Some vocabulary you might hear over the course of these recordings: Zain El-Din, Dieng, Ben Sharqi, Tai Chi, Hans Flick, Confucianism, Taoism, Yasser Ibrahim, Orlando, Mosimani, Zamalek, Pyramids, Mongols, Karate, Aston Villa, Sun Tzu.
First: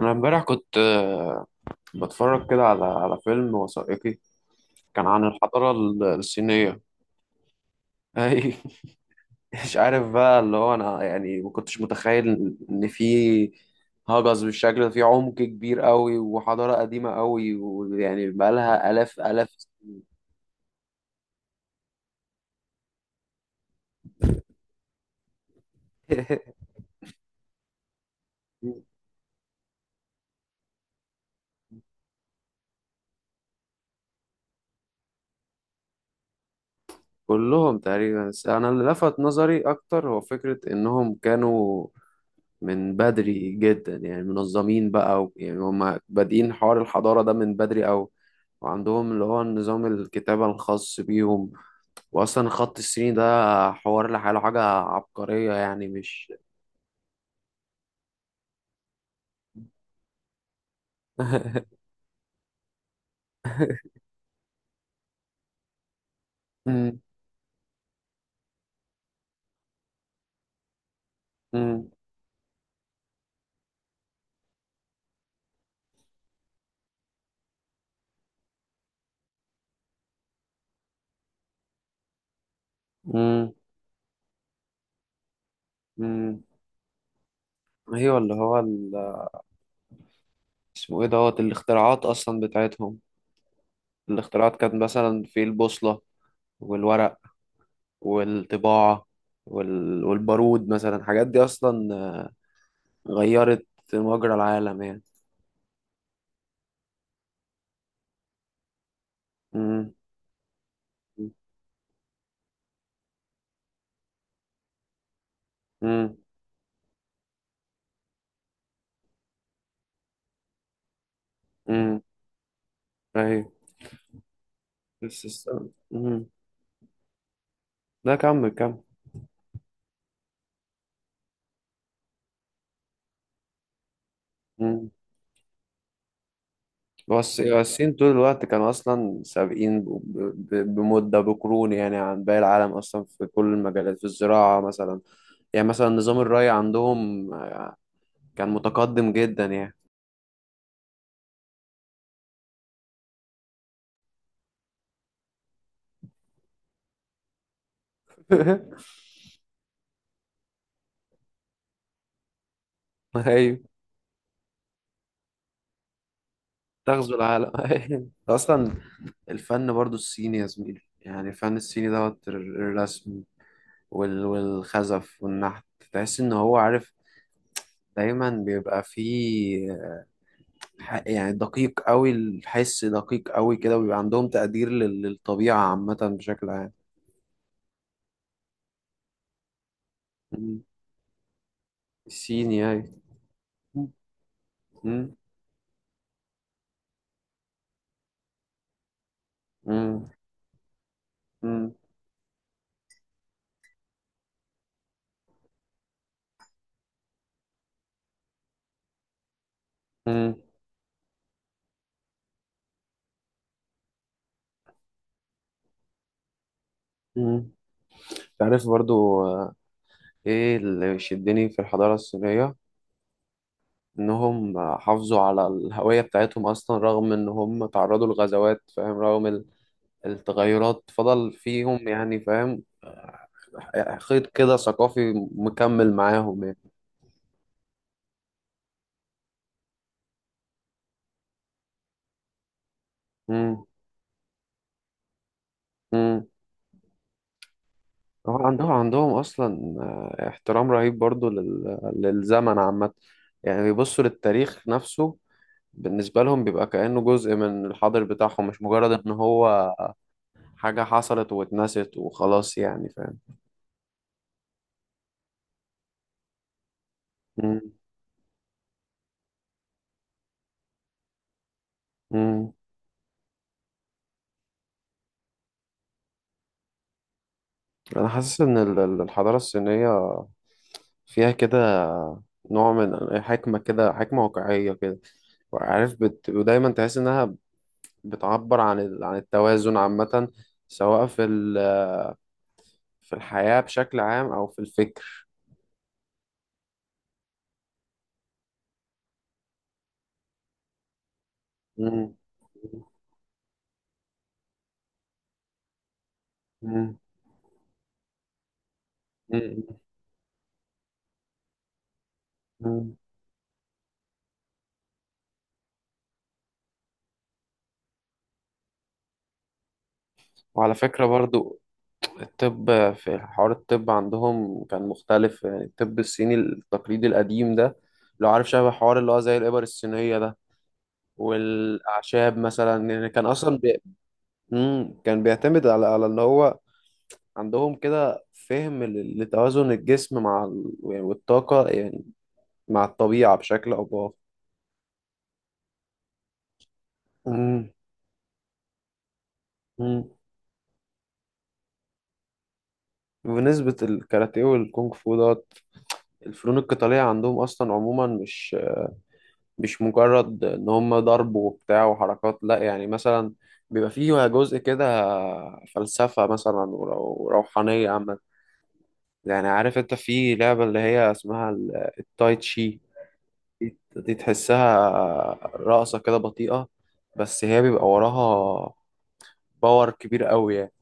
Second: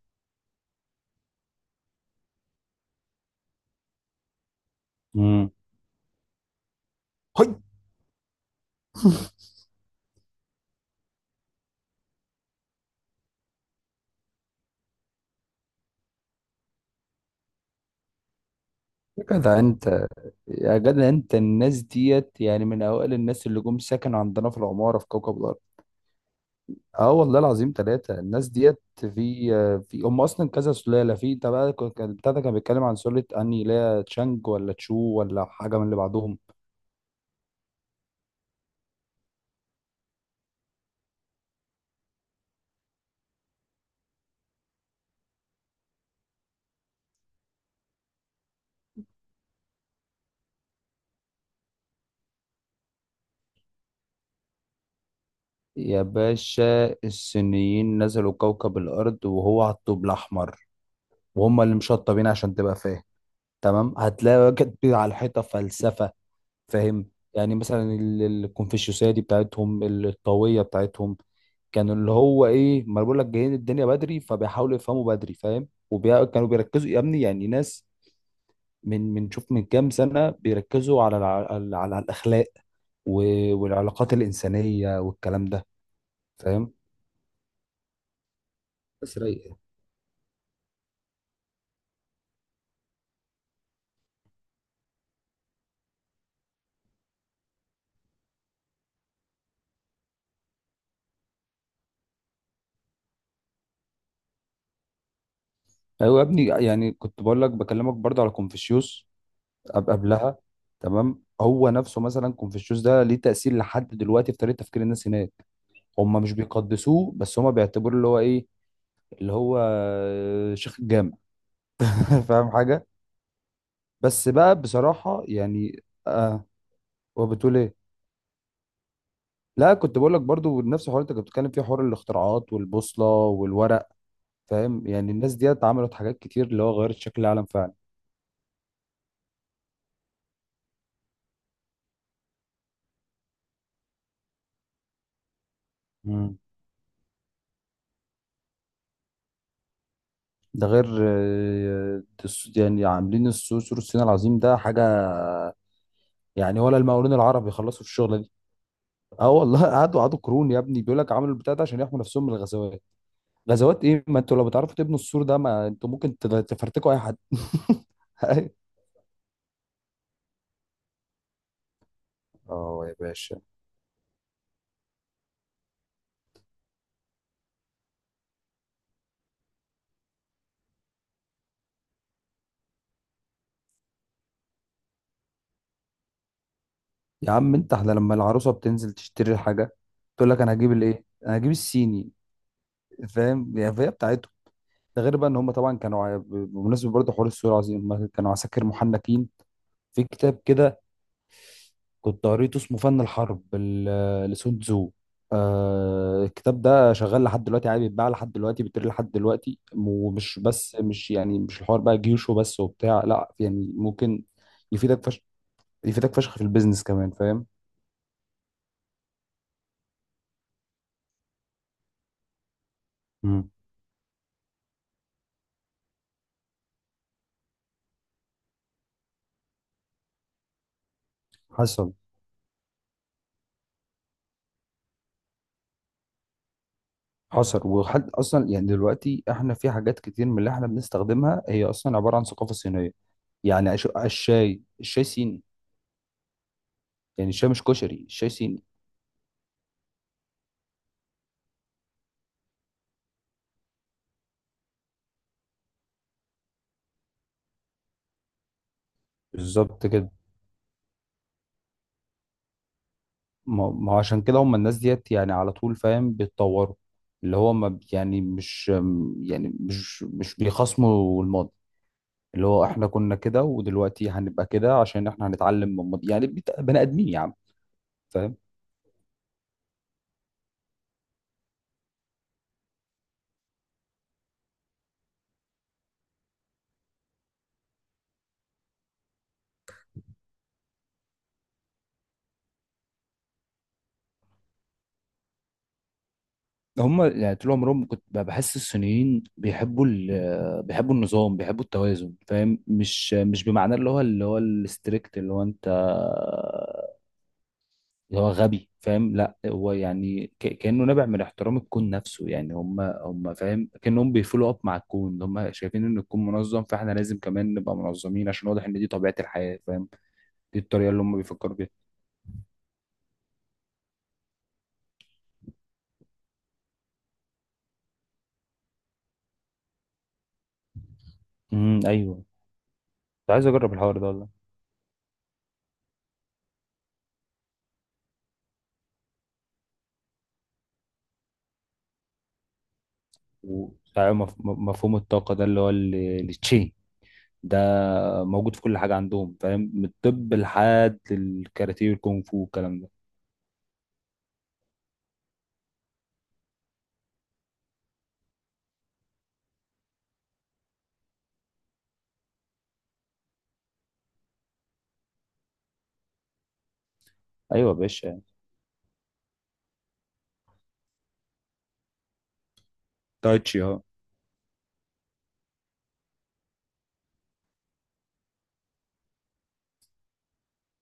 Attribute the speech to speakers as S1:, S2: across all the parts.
S1: أنا امبارح كنت بتفرج كده على فيلم وثائقي كان عن
S2: امم.
S1: الحضارة الصينية.
S2: هاي.
S1: أي. مش عارف بقى اللي هو أنا يعني ما كنتش متخيل إن في هجس بالشكل ده في عمق كبير قوي وحضارة قديمة قوي، ويعني بقالها آلاف
S2: يا
S1: آلاف.
S2: جدع انت يا جدع انت، الناس ديت يعني من اوائل الناس اللي جم سكنوا عندنا في العماره، في كوكب الارض. اه والله العظيم، ثلاثه الناس ديت في هم اصلا كذا سلاله. في انت بقى، بتاع ده كان بيتكلم عن سلاله، اني لا تشانج ولا تشو ولا حاجه من اللي بعدهم.
S1: كلهم تقريبا، بس أنا اللي لفت نظري أكتر هو فكرة إنهم كانوا من بدري جدا، يعني منظمين بقى يعني هم بادئين حوار الحضارة ده من بدري أوي، وعندهم اللي هو نظام الكتابة الخاص بيهم، وأصلا خط الصيني ده حوار لحاله حاجة عبقرية يعني
S2: يا
S1: مش...
S2: باشا، الصينيين نزلوا كوكب الارض وهو على الطوب الاحمر، وهم اللي مشطبين عشان تبقى فاهم. تمام، هتلاقي واجد على الحيطه فلسفه.
S1: مم.
S2: فاهم؟ يعني مثلا الكونفوشيوسية دي بتاعتهم، الطاوية بتاعتهم.
S1: مم.
S2: كان اللي هو ايه، ما أنا بقول لك جايين الدنيا بدري، فبيحاولوا يفهموا بدري. فاهم؟ وكانوا بيركزوا يا ابني، يعني ناس من من شوف، من كام سنة بيركزوا على الأخلاق
S1: مم.
S2: والعلاقات الإنسانية والكلام ده.
S1: مم.
S2: فاهم؟
S1: أيوة اللي هو ال...
S2: بس رايقة.
S1: اسمه إيه دوت الاختراعات أصلا بتاعتهم. الاختراعات كانت مثلا في البوصلة، والورق، والطباعة، وال... والبارود مثلا، الحاجات دي أصلا غيرت مجرى العالم يعني.
S2: أيوة يا ابني، يعني كنت بقول لك بكلمك برضه على كونفوشيوس
S1: مم.
S2: قبلها. تمام، هو نفسه مثلا كونفوشيوس ده ليه تأثير لحد دلوقتي في طريقة تفكير الناس هناك.
S1: مم.
S2: هم مش بيقدسوه، بس هم بيعتبروه اللي هو ايه، اللي هو شيخ الجامع.
S1: مم.
S2: فاهم حاجه؟
S1: أيوه،
S2: بس بقى بصراحه،
S1: بس الس- مم.
S2: وبتقول ايه؟
S1: لا، كمل كمل.
S2: لا، كنت بقول لك برضو نفس الحوار اللي انت كنت بتتكلم فيه، حوار الاختراعات والبوصله والورق. فاهم؟ يعني الناس ديت عملت حاجات كتير اللي هو غيرت شكل
S1: بس
S2: العالم فعلا.
S1: الصين طول الوقت كانوا أصلا سابقين بمدة بقرون يعني عن باقي العالم أصلا، في كل المجالات، في الزراعة مثلا، يعني مثلا نظام
S2: مم.
S1: الري عندهم كان متقدم جدا يعني.
S2: ده غير يعني عاملين السور، سور الصين العظيم ده حاجه، يعني ولا المقاولون العرب يخلصوا في الشغله دي. اه والله، قعدوا قعدوا قرون يا ابني، بيقول لك عملوا البتاع ده عشان يحموا نفسهم من الغزوات.
S1: أيوة،
S2: غزوات ايه؟ ما انتوا لو بتعرفوا تبنوا السور ده، ما انتوا ممكن تفرتكوا اي
S1: تغزو
S2: حد.
S1: العالم. أيوة. أصلا الفن برضو الصيني يا زميلي، يعني الفن الصيني دوت
S2: اه يا
S1: الرسم
S2: باشا.
S1: والخزف والنحت، تحس إن هو عارف، دايما بيبقى فيه يعني دقيق قوي، الحس دقيق قوي كده، وبيبقى عندهم تقدير للطبيعة عامة بشكل عام.
S2: يا عم انت، احنا لما العروسه بتنزل تشتري الحاجه، تقول لك انا
S1: مم.
S2: هجيب الايه، انا هجيب الصيني.
S1: الصيني أي.
S2: فاهم؟ يعني
S1: مم.
S2: فهي بتاعتهم. ده غير بقى ان هم طبعا كانوا بمناسبه برضه حوار السور العظيم، هم كانوا عساكر محنكين. في
S1: مم.
S2: كتاب كده
S1: مم.
S2: كنت قريته، اسمه فن الحرب لسون تزو. آه، الكتاب ده شغال لحد دلوقتي عادي، بيتباع لحد دلوقتي، بيتقري لحد دلوقتي،
S1: مم.
S2: ومش بس، مش يعني مش الحوار بقى جيوش وبس وبتاع، لا، يعني ممكن يفيدك فشخ، يفيدك فشخ في البيزنس كمان. فاهم؟
S1: مم. تعرف برضو إيه اللي شدني في الحضارة الصينية؟
S2: مم.
S1: إنهم حافظوا على الهوية بتاعتهم أصلا، رغم إن هم تعرضوا لغزوات فاهم، رغم التغيرات فضل فيهم
S2: حصل.
S1: يعني فاهم، خيط كده ثقافي مكمل معاهم يعني.
S2: حصل وحد، اصلا يعني دلوقتي احنا في حاجات كتير من اللي احنا بنستخدمها هي اصلا عباره عن ثقافه صينيه.
S1: مم.
S2: يعني الشاي، الشاي صيني.
S1: مم.
S2: يعني الشاي مش كشري، الشاي
S1: هو
S2: صيني.
S1: عندهم اصلا احترام رهيب برضو لل... للزمن عامه، يعني بيبصوا للتاريخ نفسه، بالنسبه لهم بيبقى كانه جزء من الحاضر بتاعهم، مش مجرد ان هو
S2: بالظبط كده.
S1: حاجه حصلت واتنست وخلاص يعني فاهم.
S2: ما هو عشان كده، هم الناس ديت يعني على طول، فاهم، بيتطوروا. اللي هو
S1: مم.
S2: ما بي- يعني مش بيخصموا الماضي. اللي
S1: مم.
S2: هو احنا كنا كده ودلوقتي هنبقى كده، عشان احنا هنتعلم من الماضي. يعني بني ادمين يا عم.
S1: انا
S2: فاهم؟
S1: حاسس ان الحضاره الصينيه فيها كده نوع من حكمه، كده حكمه واقعيه كده، عارف بت... ودايما تحس انها بتعبر عن ال... عن التوازن عامه، سواء في ال... في الحياة بشكل عام أو في الفكر.
S2: هم يعني طول عمرهم، كنت بحس الصينيين بيحبوا النظام، بيحبوا التوازن.
S1: مم.
S2: فاهم؟ مش بمعنى اللي هو الستريكت، اللي هو انت
S1: مم.
S2: اللي هو غبي. فاهم؟ لا
S1: مم.
S2: هو يعني كأنه نابع من احترام الكون نفسه. يعني هم
S1: مم.
S2: هم فاهم، كأنهم بيفولو اب مع الكون، اللي هم شايفين ان الكون منظم، فاحنا لازم كمان نبقى منظمين، عشان واضح ان دي طبيعة الحياة. فاهم؟ دي
S1: وعلى
S2: الطريقة اللي
S1: فكرة
S2: هم بيفكروا
S1: برضو
S2: بيها.
S1: الطب، في حوار الطب عندهم كان مختلف، يعني الطب الصيني التقليدي القديم ده لو عارف، شبه حوار اللي هو زي الإبر الصينية ده
S2: امم، ايوه،
S1: والأعشاب مثلا، يعني كان
S2: كنت عايز
S1: أصلا
S2: اجرب
S1: بي...
S2: الحوار ده والله.
S1: مم. كان بيعتمد على إن هو عندهم كده فهم لتوازن الجسم مع ال... يعني والطاقة يعني، مع الطبيعة بشكل أو
S2: وبتاع
S1: بآخر.
S2: مفهوم الطاقة ده، اللي هو التشي ده، موجود في كل حاجة عندهم. فاهم؟ من
S1: مم.
S2: الطب لحد الكاراتيه والكونغ فو والكلام ده.
S1: بنسبة الكاراتيه والكونغ فو دوت الفنون القتالية عندهم أصلا عموما، مش مجرد إن هم ضرب وبتاع وحركات، لأ، يعني مثلا بيبقى فيه جزء كده فلسفة مثلا
S2: ايوه يا
S1: وروحانية عامة.
S2: باشا.
S1: يعني عارف أنت في لعبة اللي هي اسمها التاي تشي،
S2: تايتشي،
S1: دي
S2: اه.
S1: دي تحسها رقصة كده بطيئة، بس هي بيبقى وراها باور كبير قوي يعني.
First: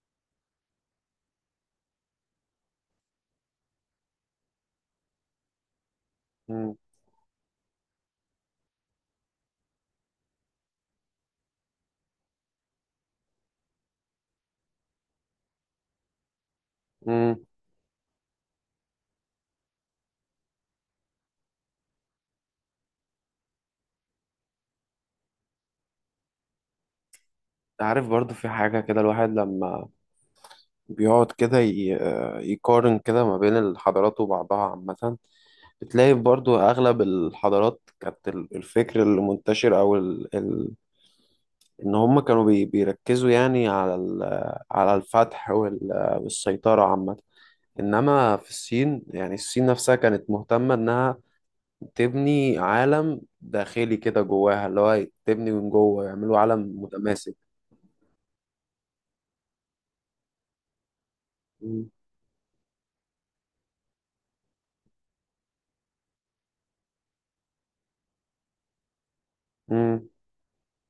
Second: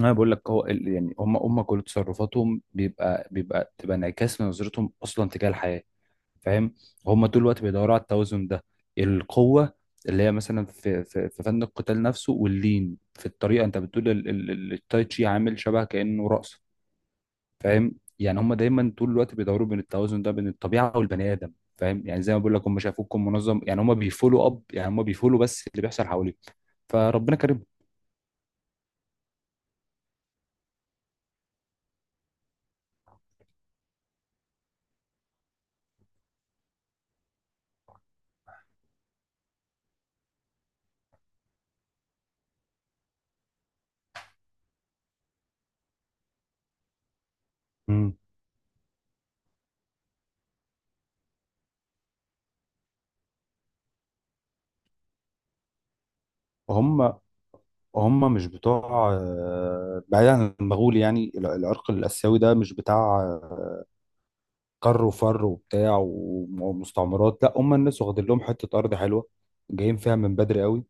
S2: انا بقول لك، هو يعني هم كل تصرفاتهم بيبقى بيبقى تبقى انعكاس لنظرتهم اصلا تجاه الحياه. فاهم؟
S1: مم.
S2: هم طول الوقت بيدوروا على التوازن ده. القوه اللي هي مثلا في فن القتال نفسه، واللين في الطريقه، انت بتقول التاي تشي عامل شبه كانه رقص.
S1: مم.
S2: فاهم؟ يعني هم دايما طول الوقت بيدوروا بين التوازن ده، بين الطبيعه والبني ادم. فاهم؟ يعني زي ما بقول لك، هم شافوكم منظم، يعني هم بيفولوا اب، يعني هم بيفولوا بس اللي بيحصل حواليهم. فربنا كرمهم.
S1: عارف برضو في حاجة كده، الواحد لما بيقعد كده يقارن كده ما بين الحضارات وبعضها عامة، بتلاقي برضو أغلب الحضارات كانت الفكر اللي منتشر أو ال... ال... إن هم كانوا بي... بيركزوا يعني على ال... على الفتح وال... والسيطرة عامة،
S2: مم.
S1: إنما في الصين، يعني الصين نفسها كانت مهتمة إنها تبني عالم داخلي كده جواها، اللي هو تبني من جوه يعملوا عالم
S2: وهم
S1: متماسك.
S2: هم مش بتوع بعيد عن المغول. يعني
S1: مم.
S2: العرق الآسيوي ده مش بتاع آه، كر وفر وبتاع ومستعمرات. لا، هم الناس واخدين لهم حتة أرض حلوة، جايين
S1: مم.
S2: فيها من بدري قوي.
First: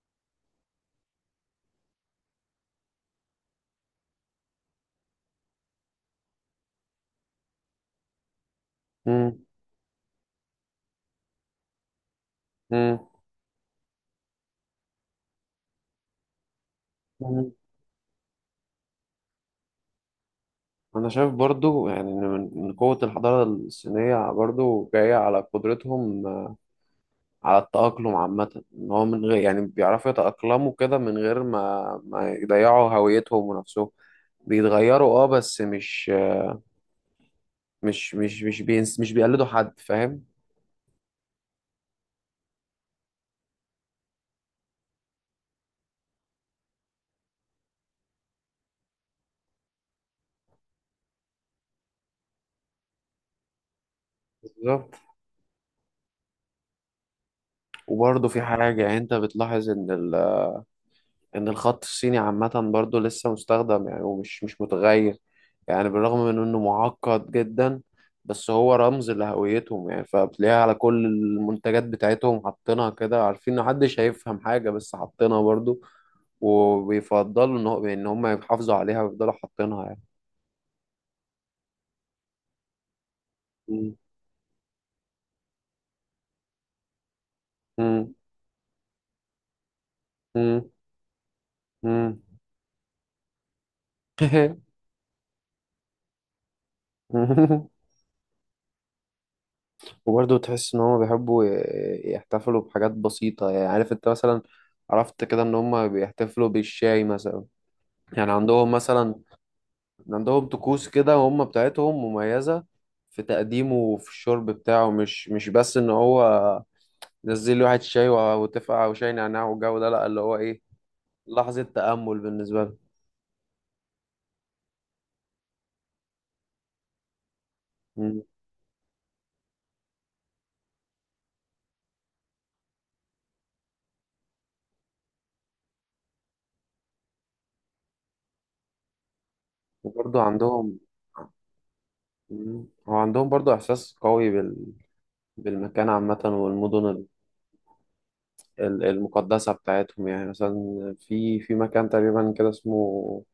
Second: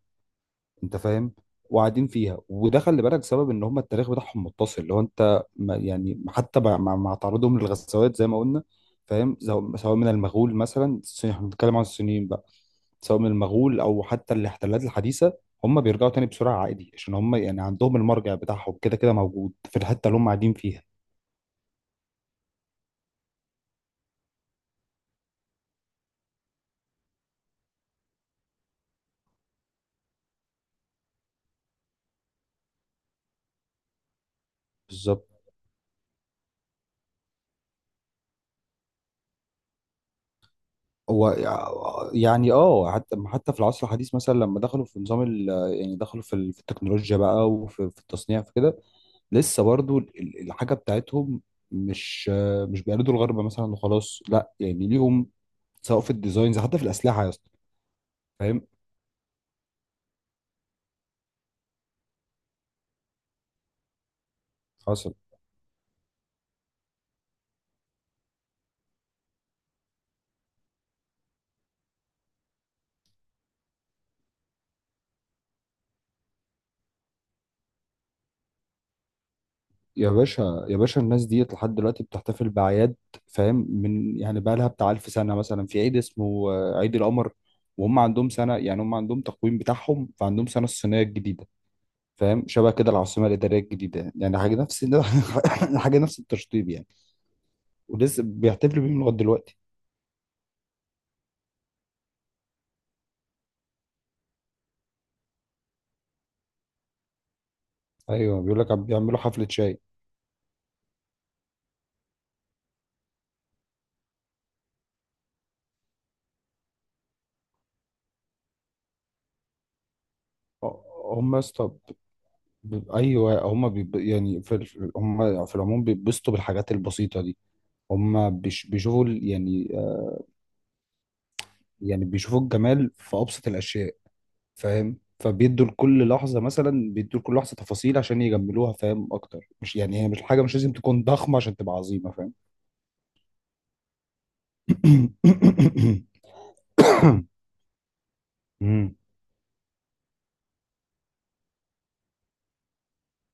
S2: انت فاهم؟ وقاعدين فيها. وده خلي بالك سبب ان هم التاريخ بتاعهم متصل، اللي هو انت ما يعني حتى مع تعرضهم للغزوات زي ما قلنا. فاهم؟ سواء من المغول مثلا، احنا بنتكلم عن الصينيين بقى،
S1: مم.
S2: سواء من المغول او حتى الاحتلالات الحديثه، هم بيرجعوا تاني بسرعه عادي، عشان هم
S1: مم.
S2: يعني عندهم المرجع بتاعهم كده كده موجود في الحته اللي هم قاعدين فيها.
S1: أنا شايف برضو يعني إن إن قوة الحضارة الصينية برضو جاية على قدرتهم على التأقلم عامة، إن هو من غير يعني بيعرفوا يتأقلموا كده من غير ما يضيعوا هويتهم ونفسهم، بيتغيروا اه
S2: بالظبط.
S1: بس مش مش بينس، مش بيقلدوا حد فاهم.
S2: هو يعني اه، حتى في العصر الحديث، مثلا لما دخلوا في نظام يعني دخلوا في التكنولوجيا بقى، وفي التصنيع، في كده، لسه برضو الحاجه بتاعتهم مش مش بيقلدوا الغرب مثلا وخلاص، لا، يعني
S1: بالظبط.
S2: ليهم، سواء في الديزاينز، حتى في الاسلحه يا اسطى.
S1: وبرضه في
S2: فاهم؟
S1: حاجة يعني انت بتلاحظ ان الخط الصيني عامة برضو لسه مستخدم يعني، ومش مش
S2: حصل.
S1: متغير، يعني بالرغم من انه معقد جدا، بس هو رمز لهويتهم يعني، فبتلاقيها على كل المنتجات بتاعتهم حاطينها كده، عارفين ان محدش هيفهم حاجة بس حاطينها برضو، وبيفضلوا ان هو ان هم يحافظوا عليها ويفضلوا حاطينها يعني.
S2: يا باشا يا باشا، الناس ديت لحد دلوقتي بتحتفل بأعياد، فاهم،
S1: مم.
S2: من يعني بقى لها بتاع 1000 سنه، مثلا في عيد اسمه عيد القمر. وهم
S1: مم.
S2: عندهم سنه، يعني هم عندهم تقويم بتاعهم، فعندهم سنه الصينيه الجديده.
S1: مم.
S2: فاهم؟ شبه كده العاصمه الاداريه الجديده، يعني حاجه نفس حاجه نفس التشطيب يعني.
S1: مم.
S2: ولسه بيحتفلوا بيهم لغايه دلوقتي.
S1: وبرضه تحس ان هم بيحبوا يحتفلوا بحاجات بسيطة يعني، عارف انت مثلا عرفت كده ان هم بيحتفلوا بالشاي مثلا، يعني
S2: ايوه، بيقول لك
S1: عندهم مثلا
S2: بيعملوا حفله شاي.
S1: عندهم طقوس كده هم بتاعتهم مميزة في تقديمه وفي الشرب بتاعه، مش بس ان هو نزل لي واحد شاي وتفقع وشاي نعناع والجو ده، لا اللي هو ايه،
S2: هم يا
S1: لحظة
S2: اسطى،
S1: تأمل بالنسبة لهم.
S2: ايوه هم يعني هم في العموم بيتبسطوا بالحاجات البسيطه دي.
S1: مم.
S2: هم بيشوفوا يعني يعني بيشوفوا الجمال في ابسط الاشياء. فاهم؟ فبيدوا لكل لحظه، مثلا بيدوا لكل لحظه تفاصيل عشان يجملوها، فاهم اكتر؟ مش يعني هي
S1: وبرضه
S2: مش حاجه، مش لازم
S1: عندهم.
S2: تكون ضخمه عشان تبقى عظيمه. فاهم؟
S1: مم. هو عندهم برضه إحساس قوي بال... بالمكان عامة والمدن
S2: أمم.
S1: المقدسة بتاعتهم، يعني مثلا في مكان تقريبا كده اسمه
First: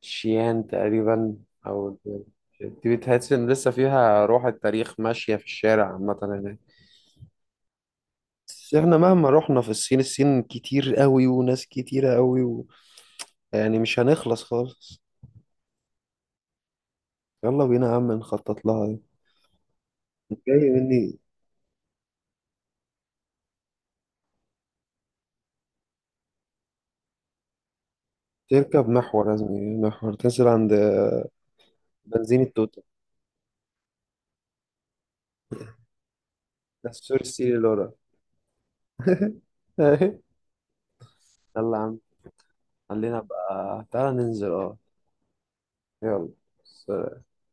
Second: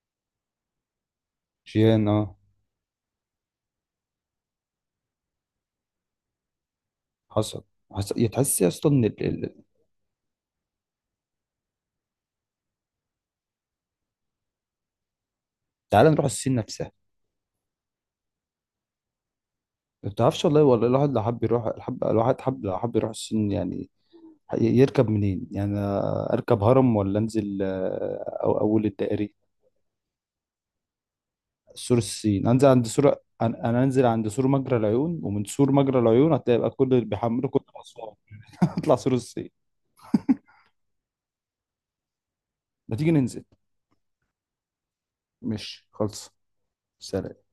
S1: شيان تقريبا، أو
S2: شيان، اه.
S1: دي بتحس إن لسه فيها روح التاريخ ماشية في الشارع عامة هناك.
S2: حصل. حصل. يا تحس يا
S1: بس
S2: اسطى
S1: احنا
S2: ان
S1: مهما رحنا في الصين، الصين كتير قوي وناس كتيرة قوي و... يعني مش هنخلص خالص.
S2: تعال نروح الصين نفسها.
S1: يلا بينا يا عم نخطط لها.
S2: ما بتعرفش والله،
S1: جاي
S2: ولا الواحد
S1: مني.
S2: لو حب يروح الحب، الواحد حب لو حب يروح الصين، يعني يركب منين؟ يعني أنا اركب هرم، ولا انزل او اول
S1: تركب محور،
S2: الدائري؟
S1: لازم يعني محور تنزل عند
S2: سور
S1: بنزين
S2: الصين، انزل
S1: التوتال،
S2: عند سور انا انزل عند سور مجرى العيون، ومن سور مجرى العيون هتلاقي بقى
S1: ده
S2: كل اللي
S1: السور
S2: بيحملوا
S1: السيري
S2: كل
S1: اللي ورا.
S2: اسوان. اطلع سور الصين.
S1: يلا يا عم.
S2: ما تيجي
S1: خلينا
S2: ننزل.
S1: بقى، تعالى ننزل اه.
S2: مش
S1: يلا.
S2: خلص.
S1: سلام.
S2: سلام.